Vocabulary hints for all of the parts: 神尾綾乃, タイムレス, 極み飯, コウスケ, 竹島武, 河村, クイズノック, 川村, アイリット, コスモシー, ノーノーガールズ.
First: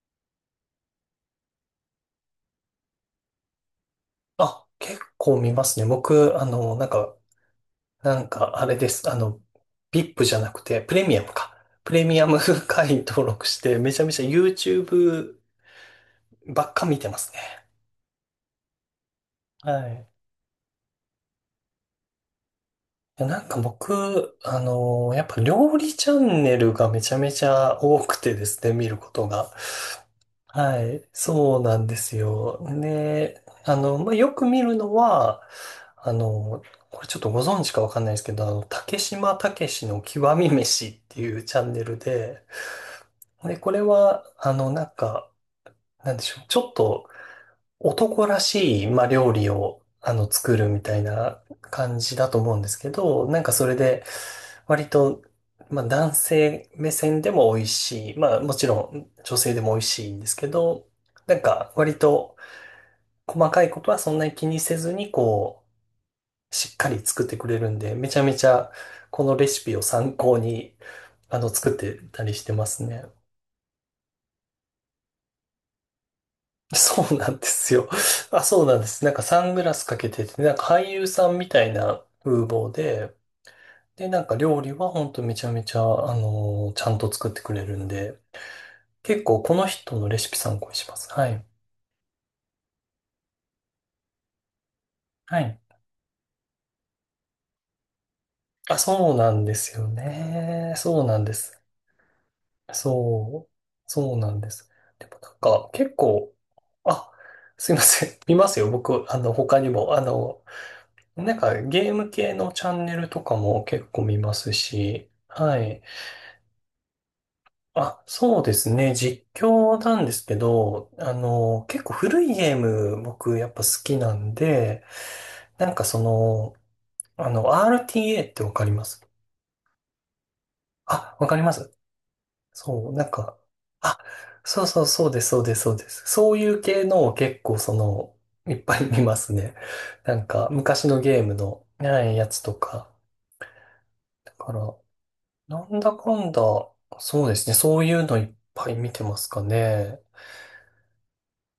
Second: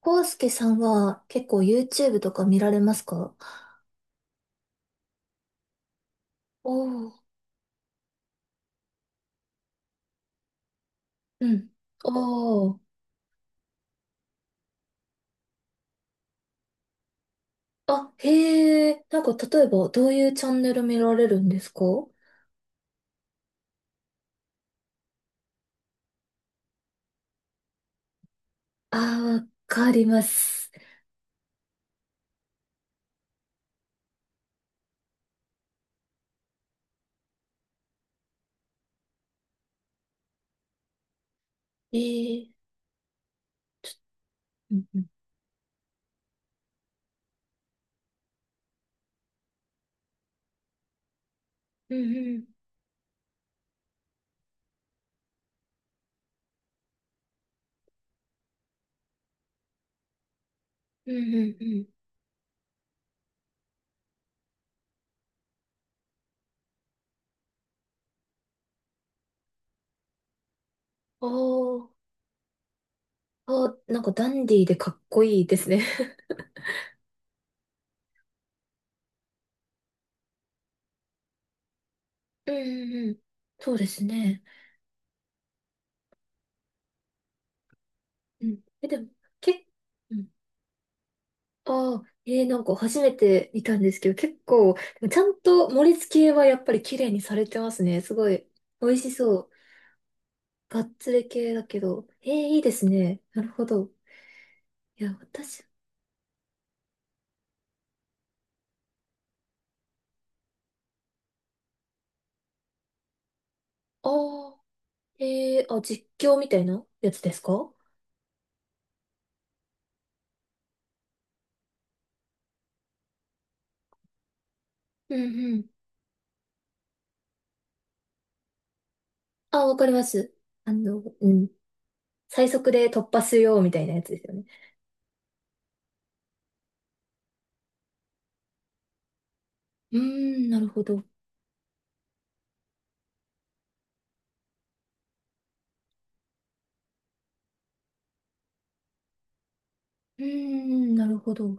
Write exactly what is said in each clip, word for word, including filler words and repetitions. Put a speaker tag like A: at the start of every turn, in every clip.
A: コウスケさんは結構 YouTube とか見られますか？
B: あ、結構見ますね。僕、あ
A: お
B: の、なん
A: ー、
B: か、なんか、あれです。あの、ブイアイピー じゃなくて、プレミアム
A: う
B: か。
A: ん。
B: プレミアム
A: おー。
B: 会員登録して、めちゃめちゃ YouTube ばっか見てますね。
A: あ、へえ。なんか例え
B: は
A: ばど
B: い。
A: ういうチャンネル見られるんですか？
B: いやなんか僕、あの、やっぱ料理チャンネルがめちゃめちゃ多くてですね、見るこ
A: あ
B: と
A: ー、わ
B: が。
A: かります。
B: はい、そうなんですよ。で、あの、まあ、よく見るのは、あの、これちょっとご存知かわかんないですけど、あの、竹島武しの極み飯っていうチャンネ
A: え
B: ルで、
A: ー。
B: で、これは、あの、
A: うん
B: なん
A: うん。
B: か、なんでしょう、ちょっと男らしい、まあ、料理を、あの、作るみたいな
A: う
B: 感じ
A: んう
B: だと
A: ん。
B: 思うんですけど、なんかそれで、割と、まあ、男性目線でも美味しい。まあ、もちろん女性でも美味しいんですけど、
A: うん
B: な
A: う
B: ん
A: んう
B: か
A: ん。
B: 割と細かいことはそんなに気にせずに、こう、しっかり作ってくれるんで、めちゃめちゃこのレシピを参考に、あの、作っ
A: お
B: て
A: ー。
B: たりしてますね。
A: あ、なんかダンディーでかっこいいですね。
B: そうなんですよ。あ、そうなんです。なんかサングラスかけてて、なんか俳優さんみたいな風
A: うん
B: 貌
A: うんう
B: で、
A: ん。そうです
B: で、なんか
A: ね。
B: 料理はほんとめちゃめちゃ、あのーちゃんと作ってくれるんで、
A: うん。え、でも、
B: 結構こ
A: け、
B: の人の
A: う
B: レ
A: ん、
B: シピ参考にします。はい。
A: ああ、えー、なんか初めて見たんですけど、結構、ちゃん
B: はい。
A: と盛り付けはやっぱり綺麗にされてますね。すごい、
B: あ、
A: 美味し
B: そうな
A: そ
B: ん
A: う。
B: ですよね。
A: がっ
B: そう
A: つ
B: なん
A: り
B: で
A: 系
B: す。
A: だけど。えー、いいですね。なる
B: そう。
A: ほど。
B: そうなんです。
A: い
B: で
A: や、
B: もなん
A: 私、
B: か結構、あ、すいません。見ますよ。僕、あの、他にも、あの、なんかゲーム系のチャンネルとかも結構
A: あ
B: 見ます
A: あ、
B: し、は
A: えー、あ、
B: い。
A: 実況みたいなやつですか？
B: あ、そうですね。実況なんですけど、あの、結構古いゲーム僕やっぱ好きなんで、
A: うんうん。
B: なんかその、あの、アールティーエー ってわかります？
A: あ、わかります。あの、
B: あ、わ
A: う
B: かり
A: ん。
B: ます？
A: 最速
B: そ
A: で
B: う、な
A: 突
B: ん
A: 破す
B: か、
A: るようみたいな
B: あ、
A: やつですよね。
B: そうそうそうです、そうです、そうです。そういう系のを結構その、いっぱい見ますね。
A: うー
B: なんか
A: ん、なるほ
B: 昔
A: ど。
B: の
A: う
B: ゲームの、はい、やつとか。だから、なんだかんだ、そうですね。そういうのいっぱい見てますかね。
A: ーん、なるほど。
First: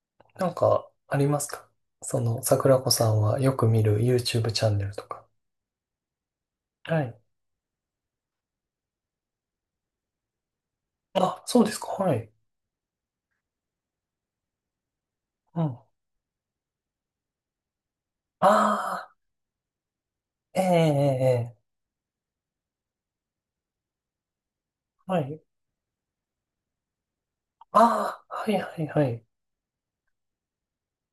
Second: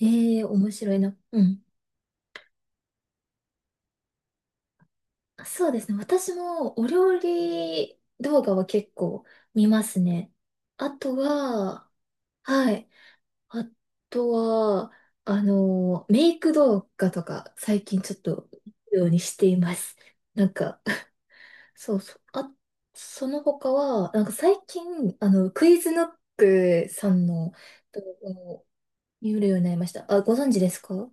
A: えー、
B: なん
A: 面
B: か、
A: 白いな。
B: ありま
A: う
B: す
A: ん。
B: か？その、桜子さんはよく見る YouTube チャンネルとか。
A: そうですね。私もお
B: は
A: 料
B: い。
A: 理動画は結構見ますね。あと
B: あ、そうですか。
A: は、
B: はい。
A: はい。あとは、あ
B: うん。あ
A: の、メイク動画とか最近ちょっと見るよ
B: あ、
A: うにしています。なん
B: えええ
A: か、
B: ええ え、
A: そうそう。あ、その他は、なんか最近、
B: は
A: あ
B: い。
A: の、クイズノックさんの
B: あ
A: 動画
B: あ、はい
A: を
B: はいはい。
A: 見るようになりました。あ、ご存知ですか？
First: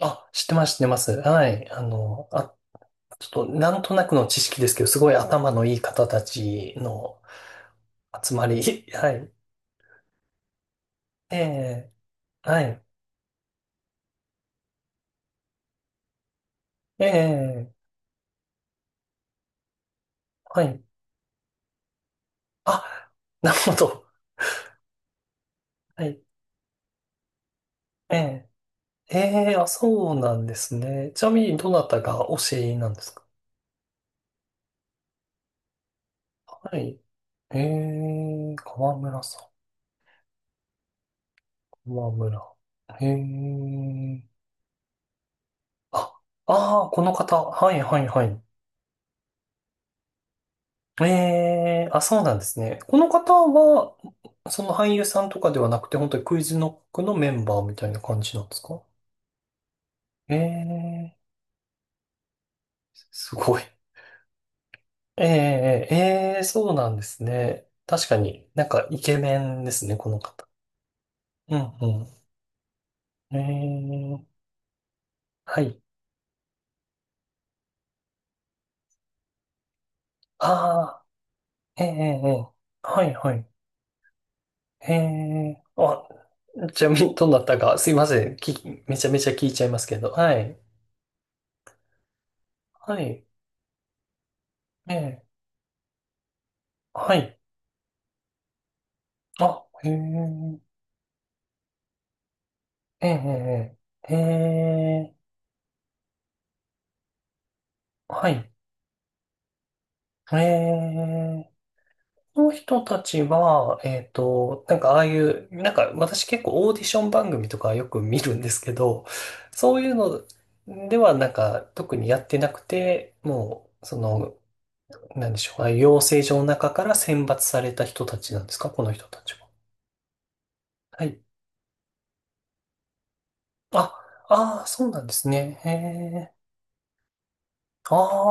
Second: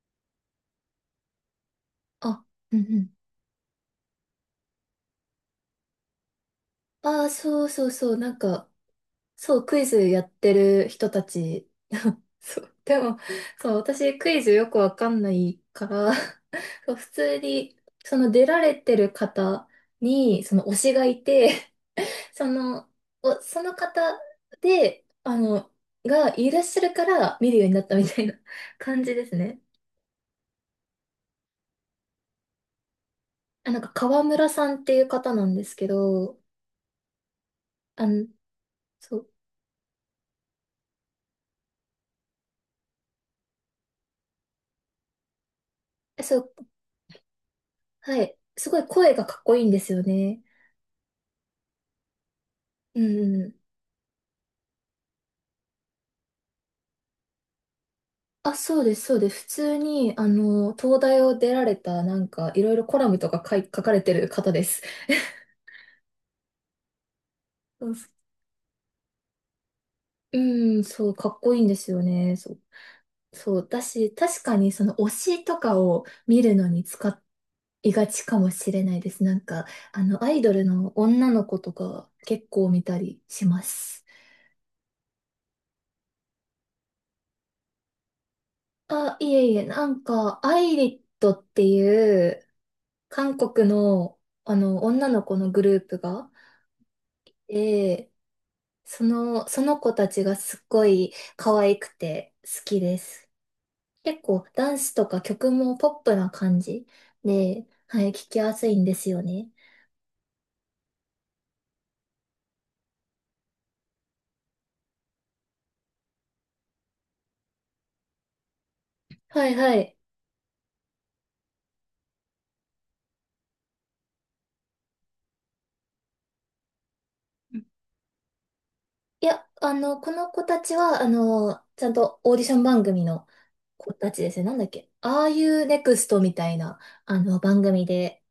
B: あ、知ってます、知ってます。はい。あの、
A: あ、
B: あ、
A: うんうん。
B: ちょっと、なんとなくの知識ですけど、すごい頭のいい方たちの
A: ああ、そうそうそう。な
B: 集
A: ん
B: まり。
A: か、
B: はい。
A: そう、クイズやってる人た
B: え
A: ち、
B: え、
A: そ
B: は
A: う。
B: い。
A: でも、そう、私クイズよくわかんないから、 そう、普通
B: ええ、
A: に、その出られてる方に、そ
B: は
A: の推
B: い。
A: しがいて、その、
B: あ、
A: お、
B: なる
A: そ
B: ほ
A: の方
B: ど。
A: で、あの、
B: はい。
A: がいらっしゃるから見るようになったみ
B: え
A: たいな
B: え。
A: 感じ
B: え
A: です
B: え、
A: ね。
B: あ、そうなんですね。ちなみに、どなたが推しなんですか？
A: あ、なんか川村さんっていう方なんですけど、
B: はい。え
A: あの、
B: え、河
A: そ
B: 村
A: う、
B: さん、河村。ええ。あ、
A: えそう、
B: ああ、この方。はい、はい、
A: は
B: は
A: い。
B: い。
A: すごい声がかっこいいんですよね。
B: ええ、あ、そうなんですね。こ
A: う
B: の方
A: んうん。
B: は、その俳優さんとかではなくて、本当にクイズノックのメンバーみたいな感じなんで
A: あ、
B: す
A: そ
B: か？
A: うです、そうです。普通に、あ
B: え
A: の、東
B: え、
A: 大を出られた、なんか、いろいろコラムと
B: す
A: か書
B: ご
A: い、
B: い。
A: 書かれてる方です。
B: ええ、ええ、ええ、そうなんですね。
A: そうそ
B: 確
A: う、
B: かになんかイケメンですね、この方。
A: うん、そう、かっこ
B: う
A: いいんで
B: んう
A: すよ
B: ん、
A: ね。そう、
B: え
A: そう。だし、
B: ー、
A: 確かにその推しと
B: は
A: か
B: い。
A: を見るのに使いがちかもしれないです。なんか、あの、アイ
B: あ
A: ドルの
B: あ、
A: 女の子と
B: えええ
A: か
B: ええ
A: 結
B: え、
A: 構見た
B: はい、
A: り
B: は
A: し
B: い。
A: ます。
B: ええ、あ、ちなみにどうなったか、すいません。き、めちゃ
A: あ、
B: めちゃ
A: いえ
B: 聞い
A: い
B: ち
A: え、
B: ゃいま
A: な
B: すけ
A: ん
B: ど。は
A: か、ア
B: い。
A: イリットっていう
B: はい。
A: 韓国の、あの、
B: え
A: 女
B: え、
A: の子のグループが、
B: はい。
A: その、その
B: あ、
A: 子たちがす
B: ええ
A: っごい可愛くて好きです。
B: えええ
A: 結構ダンスと
B: え
A: か
B: ええ、
A: 曲もポップな感じで、はい、聞
B: は
A: き
B: い。
A: やすいんですよね。
B: ええ、この人たちは、えっと、なんかああいう、なんか私結構オーディション番組とかよく見るんですけど、
A: はいは
B: そういう
A: い。
B: のではなんか特にやってなくて、もう、その、なんでしょう、ああいう養成所の中から選抜された人たちなんですか、この人た
A: い
B: ちは。
A: や、あの、この子たちは、
B: は
A: あ
B: い。
A: の、ちゃんとオーディション番組の
B: あ、
A: 子たちですね。なん
B: あ
A: だ
B: あ、
A: っ
B: そう
A: け。
B: なんで
A: ああ
B: す
A: い
B: ね。
A: う
B: へ
A: ネクスト
B: え。
A: みたいな、あの、番組
B: あ
A: で。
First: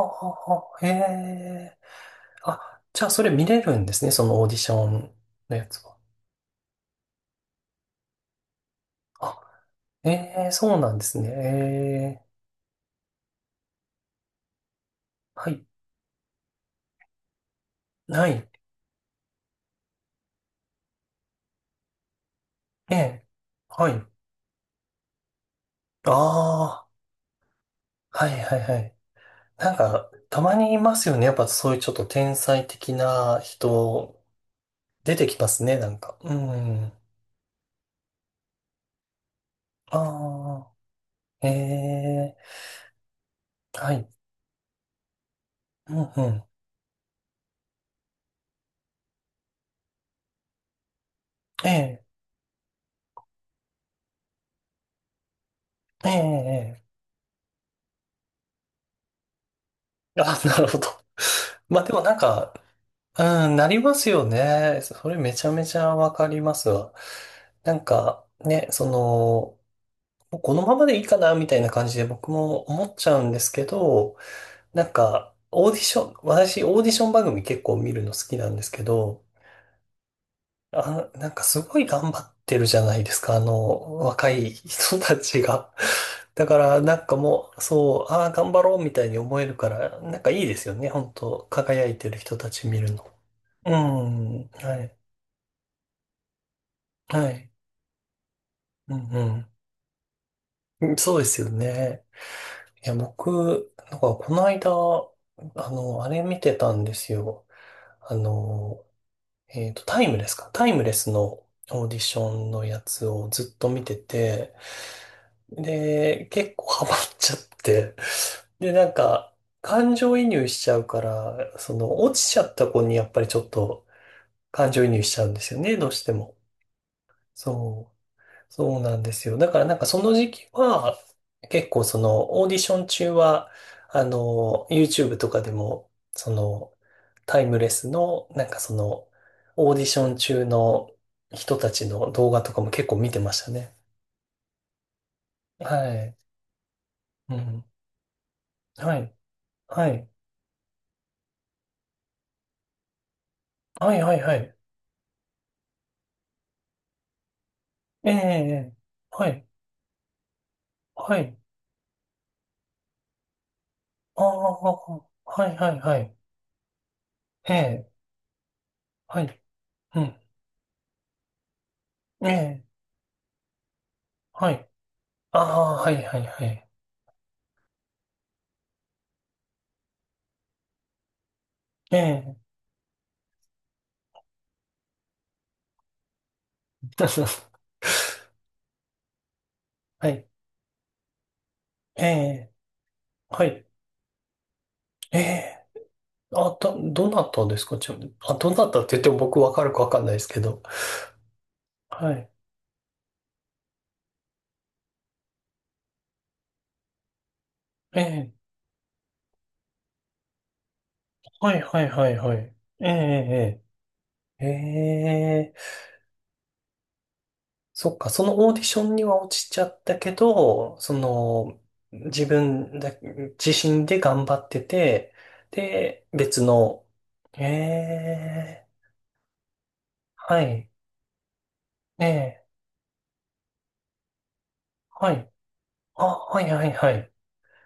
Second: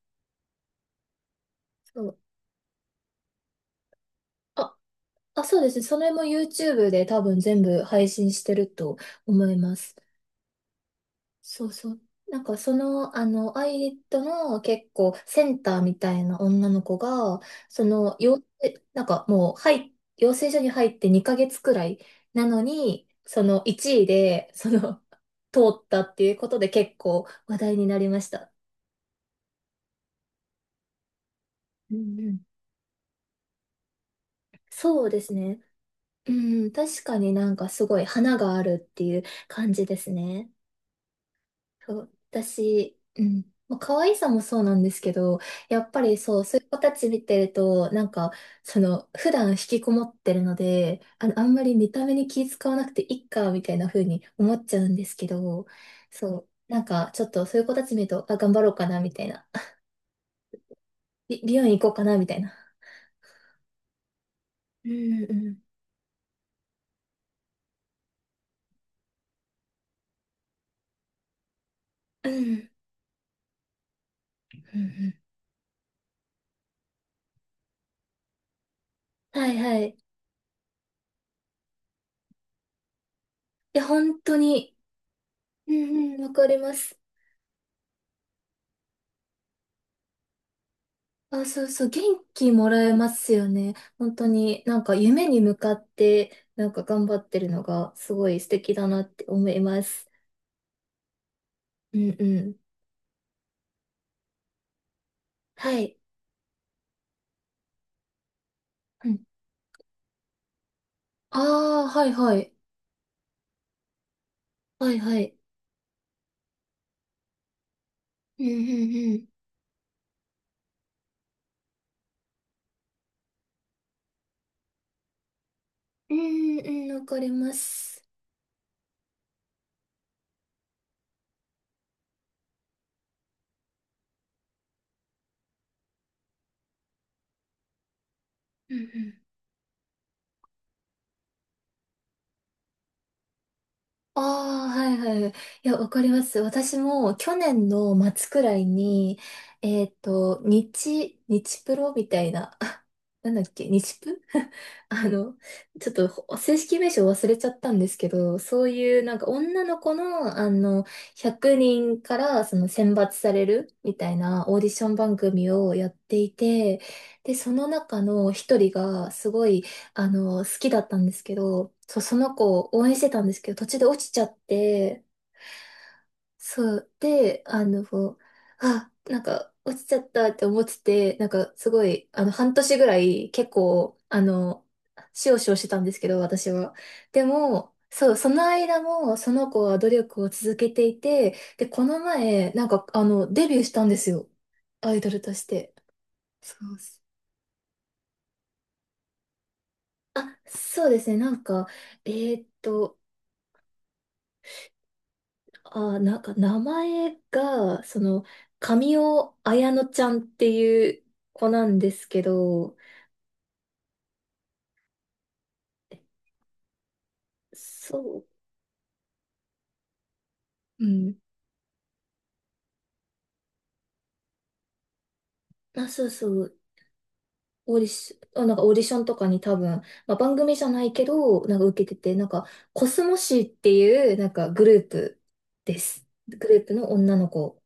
B: あ、へえ。
A: そう
B: あ、じゃあそれ見れるんですね、そのオーディシ
A: あ、
B: ョン
A: あ、
B: の
A: そう
B: や
A: ですね。
B: つは。
A: それも YouTube で多分全部配信してると
B: あ、
A: 思います。
B: ええ、そうなんですね。
A: そうそう。
B: え
A: なん
B: え。
A: かその、あの、アイリットの結構セ
B: は
A: ン
B: い。
A: ターみたいな女の子が、その、
B: な
A: 養
B: い。
A: えなんかもう、はい、養成所に入ってにかげつくらいなの
B: え
A: に、
B: え。
A: その
B: はい。
A: いちい
B: あ
A: で、その、通ったっていうことで
B: あ。
A: 結構話題になりま
B: は
A: し
B: い
A: た。
B: はいはい。なんか、たまにいますよね。やっぱそういうちょっ
A: う
B: と
A: んう
B: 天
A: ん。
B: 才的な人、
A: そう
B: 出
A: で
B: て
A: す
B: きま
A: ね。
B: すね、なんか。う
A: うん、
B: ん。あ
A: 確かになんかすごい花があるっていう感じですね。
B: あ。え
A: そう、
B: え。
A: 私、うん。まあ、
B: は
A: 可
B: い。
A: 愛さもそうなんですけど、やっ
B: う
A: ぱ
B: ん
A: り
B: う
A: そ
B: ん。
A: う、そういう子たち見てると、なんか、その、普段引きこもってるので、あの、あんま
B: え
A: り見た
B: え。
A: 目に気使わなくていいか、みたいな風に思っちゃうんですけど、
B: え
A: そう、な
B: え。え
A: んか、ちょっとそういう子たち見ると、あ、頑張ろうかな、みたいな。
B: え、あ、なるほど。
A: び美 容院行
B: まあ
A: こう
B: でも
A: かな、
B: なん
A: みたいな。
B: か、うん、なりますよね。
A: う
B: それ
A: ん
B: めち
A: う
B: ゃ
A: ん。
B: めちゃわかりますわ。なんか、ね、その、このままでいいかな、みたいな感じで
A: う
B: 僕も
A: ん。
B: 思っちゃうんですけど、
A: う
B: なん
A: ん
B: か、オーディション、私、オーディション番組結構見るの好きなんですけど、
A: うん。はいはい。い
B: あ、なんかすごい頑張ってるじゃないですか、あ
A: や、
B: の、
A: 本
B: 若
A: 当
B: い
A: に、
B: 人たち
A: う
B: が。
A: んうん、わ
B: だ
A: か
B: か
A: りま
B: ら、な
A: す。
B: んかもう、そう、ああ、頑張ろうみたいに思えるから、なんかいいですよね、本
A: あ、
B: 当
A: そうそ
B: 輝
A: う、
B: い
A: 元
B: てる人た
A: 気も
B: ち見
A: ら
B: る
A: えま
B: の。
A: すよ
B: う
A: ね。本当
B: ん、
A: に
B: は
A: なんか
B: い、
A: 夢に向かってなんか頑張っ
B: は
A: てる
B: い、
A: のがすごい素敵だ
B: う
A: なって
B: ん、
A: 思います。
B: うん。そうですよ
A: う
B: ね。
A: んうん。
B: いや、僕、なんかこの間、あ
A: はい。
B: の、あれ見てたんですよ。あの、
A: うん。
B: えっと、タイムレスか。タイムレス
A: あ
B: のオ
A: あ、
B: ーディ
A: はい
B: ショ
A: は
B: ン
A: い。
B: のやつをずっと見てて、
A: はいはい。
B: で、結構ハマっちゃって、
A: うんう
B: で、なん
A: んうん。
B: か、感情移入しちゃうから、その、落ちちゃった子にやっぱりちょっと感情移入しちゃうんですよね、どうして
A: う
B: も。
A: んうん、わかりま
B: そう。
A: す。
B: そうなんですよ。だからなんかその時期は、結構そのオーディション中は、あの、YouTube とかでも、その、タイムレスの、なんか
A: う
B: そ
A: んう
B: の、
A: ん、
B: オーディション中の人たちの動画とかも結構見てましたね。
A: ああ、はいはいはい。いや、わ
B: は
A: かり
B: い。
A: ます。私も去
B: うん。
A: 年の末くらい
B: はい。
A: に、え
B: は
A: っ
B: い。
A: と、日、日プロみたいな、あ、なんだっけ、
B: は
A: 日
B: い、は
A: プ
B: い、は い。
A: あの、ちょっとほ正式名称忘れちゃったんですけ
B: ええ、
A: ど、そう
B: ええ、
A: いうなんか
B: はい。
A: 女の子の、あの、
B: はい。
A: ひゃくにんからその選抜されるみたい
B: あ
A: なオー
B: あ、
A: ディション番
B: は
A: 組
B: い、は
A: を
B: い、
A: やっ
B: はい。
A: ていて、で、そ
B: え
A: の
B: え、
A: 中の一人が
B: は
A: す
B: い。
A: ごい、
B: う
A: あ
B: ん。
A: の、好きだったんですけど、そう、そ
B: え
A: の子
B: え、
A: を応援してたんですけど、途中で落ちちゃっ
B: はい。
A: て、
B: ああ、はい、はい、はい。
A: そう、で、あの、あ、なんか、落ちちゃったって思ってて、なんか、すご
B: え
A: い、あの、
B: え。
A: 半年ぐらい、結構、あの、しおしおしてたんですけど、私は。で も、そう、その間も、その子は努
B: は
A: 力
B: い。
A: を続けていて、で、この
B: え
A: 前、
B: え、
A: なんか、あの、
B: は
A: デビュー
B: い。
A: したんですよ。アイド
B: え
A: ルとし
B: え、
A: て。そ
B: あ、
A: うっ
B: ど、
A: す。
B: どなたですか、ちなみに。あ、どなたって言っても僕わかるかわかんないです
A: あ、
B: けど。
A: そうですね、なんか、え
B: はい。
A: ーっと、あ、なんか名前が、そ
B: え
A: の、
B: え、
A: 神尾綾乃ちゃんっていう子
B: はい
A: なん
B: はい
A: です
B: はい
A: け
B: はい。
A: ど、
B: ええ、ええ、ええ、そっか、そ
A: そ
B: のオーディションには落ちちゃったけど、
A: う、う
B: そ
A: ん。
B: の、自分だ、自身で頑張ってて、
A: あ、そ
B: で、
A: うそ
B: 別
A: う。
B: の、え
A: オーディション、あなんか
B: え、
A: オーディションとかに多分、まあ、番
B: は
A: 組じゃ
B: い、
A: ないけど、なんか受けて
B: え
A: て、なんか、
B: え、
A: コスモシーっていう、なんかグルー
B: は
A: プ
B: い。
A: で
B: あ、
A: す。
B: は
A: グ
B: い
A: ル
B: は
A: ー
B: い
A: プの
B: はい。
A: 女の子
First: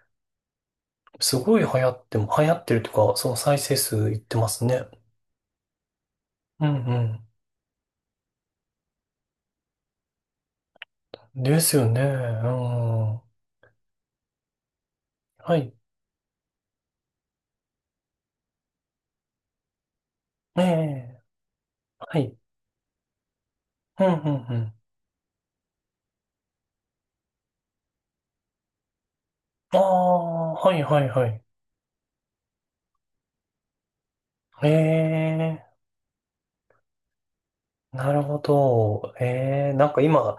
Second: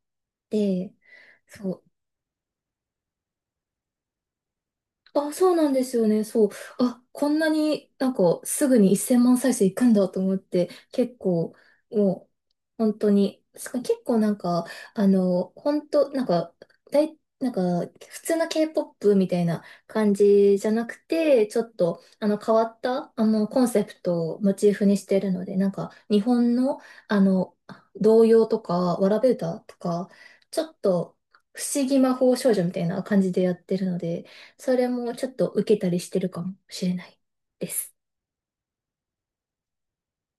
A: で、
B: すごい流
A: そう
B: 行っても、流行ってるとか、その再生数いってますね。
A: あ、そうなんですよね。そう。
B: うん
A: あ、
B: う
A: こんなになんかすぐにせんまん再生いくんだと思って、結
B: ん。
A: 構
B: ですよね。う
A: もう
B: ん。
A: 本当
B: は
A: に、すか結構なんか、あの、
B: い。
A: 本当なんか、だい、なんか普通の K-ポップ みたいな感じ
B: え
A: じゃなく
B: え。
A: て、ちょっと
B: は
A: あ
B: い。
A: の変わったあのコンセプ
B: うんう
A: トを
B: ん
A: モ
B: う
A: チー
B: ん。
A: フにしてるので、なんか日本のあの童謡とか、わらべ歌と
B: あ
A: か、
B: あ、
A: ちょ
B: は
A: っ
B: いはい
A: と
B: はい。
A: 不思議魔法少女みたいな感じでやってるので、
B: え
A: それもちょっと受
B: え。
A: けたりしてるかもしれないです。
B: なるほど。ええ。なんか今、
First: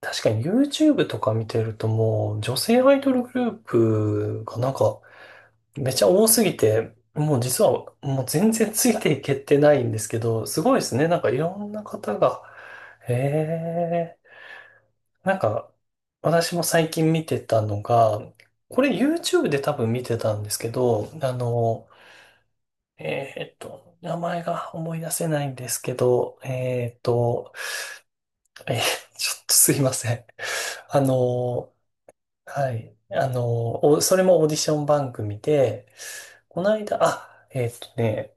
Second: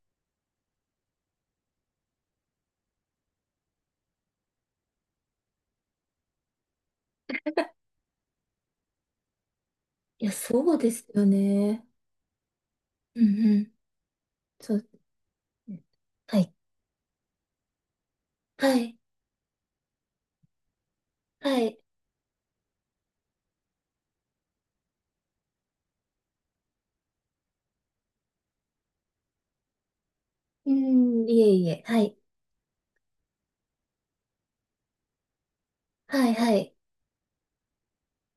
B: 確かに YouTube とか見てるともう、女性アイドルグループがなんか、めちゃ多すぎて、もう実はもう全然ついていけてないんですけ
A: いや、
B: ど、す
A: そ
B: ご
A: う
B: いで
A: で
B: す
A: す
B: ね。なん
A: よ
B: かいろんな
A: ね。
B: 方が、
A: うんうん。
B: ええ。
A: そう。
B: なんか、
A: はい。
B: 私も最近見てたのが、
A: は
B: これ
A: い。
B: YouTube で多分見てたんですけど、あ
A: はい。
B: の、えーっと、名前が思い出せないんですけど、えーっと、えーちょっとすいません。
A: う
B: あ
A: ん、いえい
B: の、
A: え。はい。
B: はい。あの、おそれもオーディション番組で、
A: はい、は
B: この
A: い。
B: 間、あ、えーっとね、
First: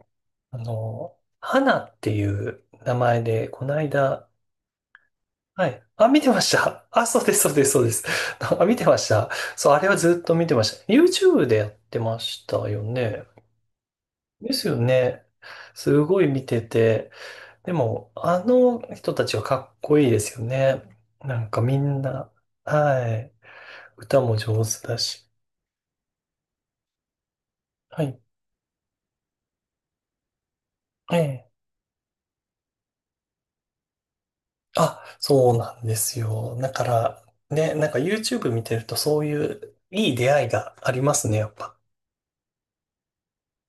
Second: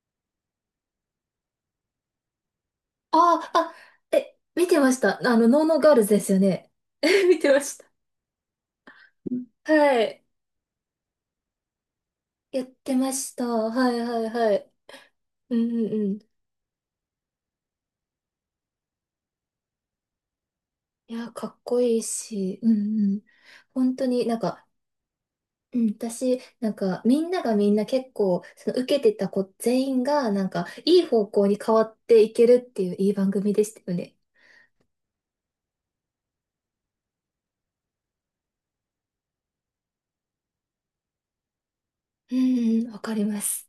B: あの、花っていう名前で、
A: ああ、
B: この
A: あ、
B: 間、
A: え、見てました。あの、ノー
B: は
A: ノー
B: い。
A: ガール
B: あ、
A: ズで
B: 見て
A: すよ
B: まし
A: ね。
B: た。あ、そう で
A: 見
B: す、そ
A: て
B: う
A: ま
B: です、
A: し
B: そう
A: た。
B: です。あ、見てました。そう、あれは
A: は
B: ず
A: い。
B: っと見てました。YouTube でやってまし
A: やっ
B: たよ
A: てま
B: ね。
A: した。はい、はい、は
B: です
A: い。
B: よね。
A: うん、うん、
B: す
A: う
B: ごい
A: ん。
B: 見てて。でも、あの人たちはかっこいいですよね。
A: いや、
B: な
A: か
B: ん
A: っ
B: かみ
A: こい
B: ん
A: い
B: な、
A: し、うん、う
B: は
A: ん。
B: い。
A: 本当
B: 歌
A: にな
B: も
A: ん
B: 上
A: か、
B: 手だし。
A: うん、私、なんか、みんながみんな
B: は
A: 結
B: い。
A: 構、その受けてた子全員が、なんか、いい
B: え
A: 方向
B: え。
A: に変わっていけるっていういい番組でしたよね。
B: あ、そうなんですよ。だから、ね、なんか YouTube 見てるとそういういい出会いがありますね、やっぱ。
A: うん、うん、わかります。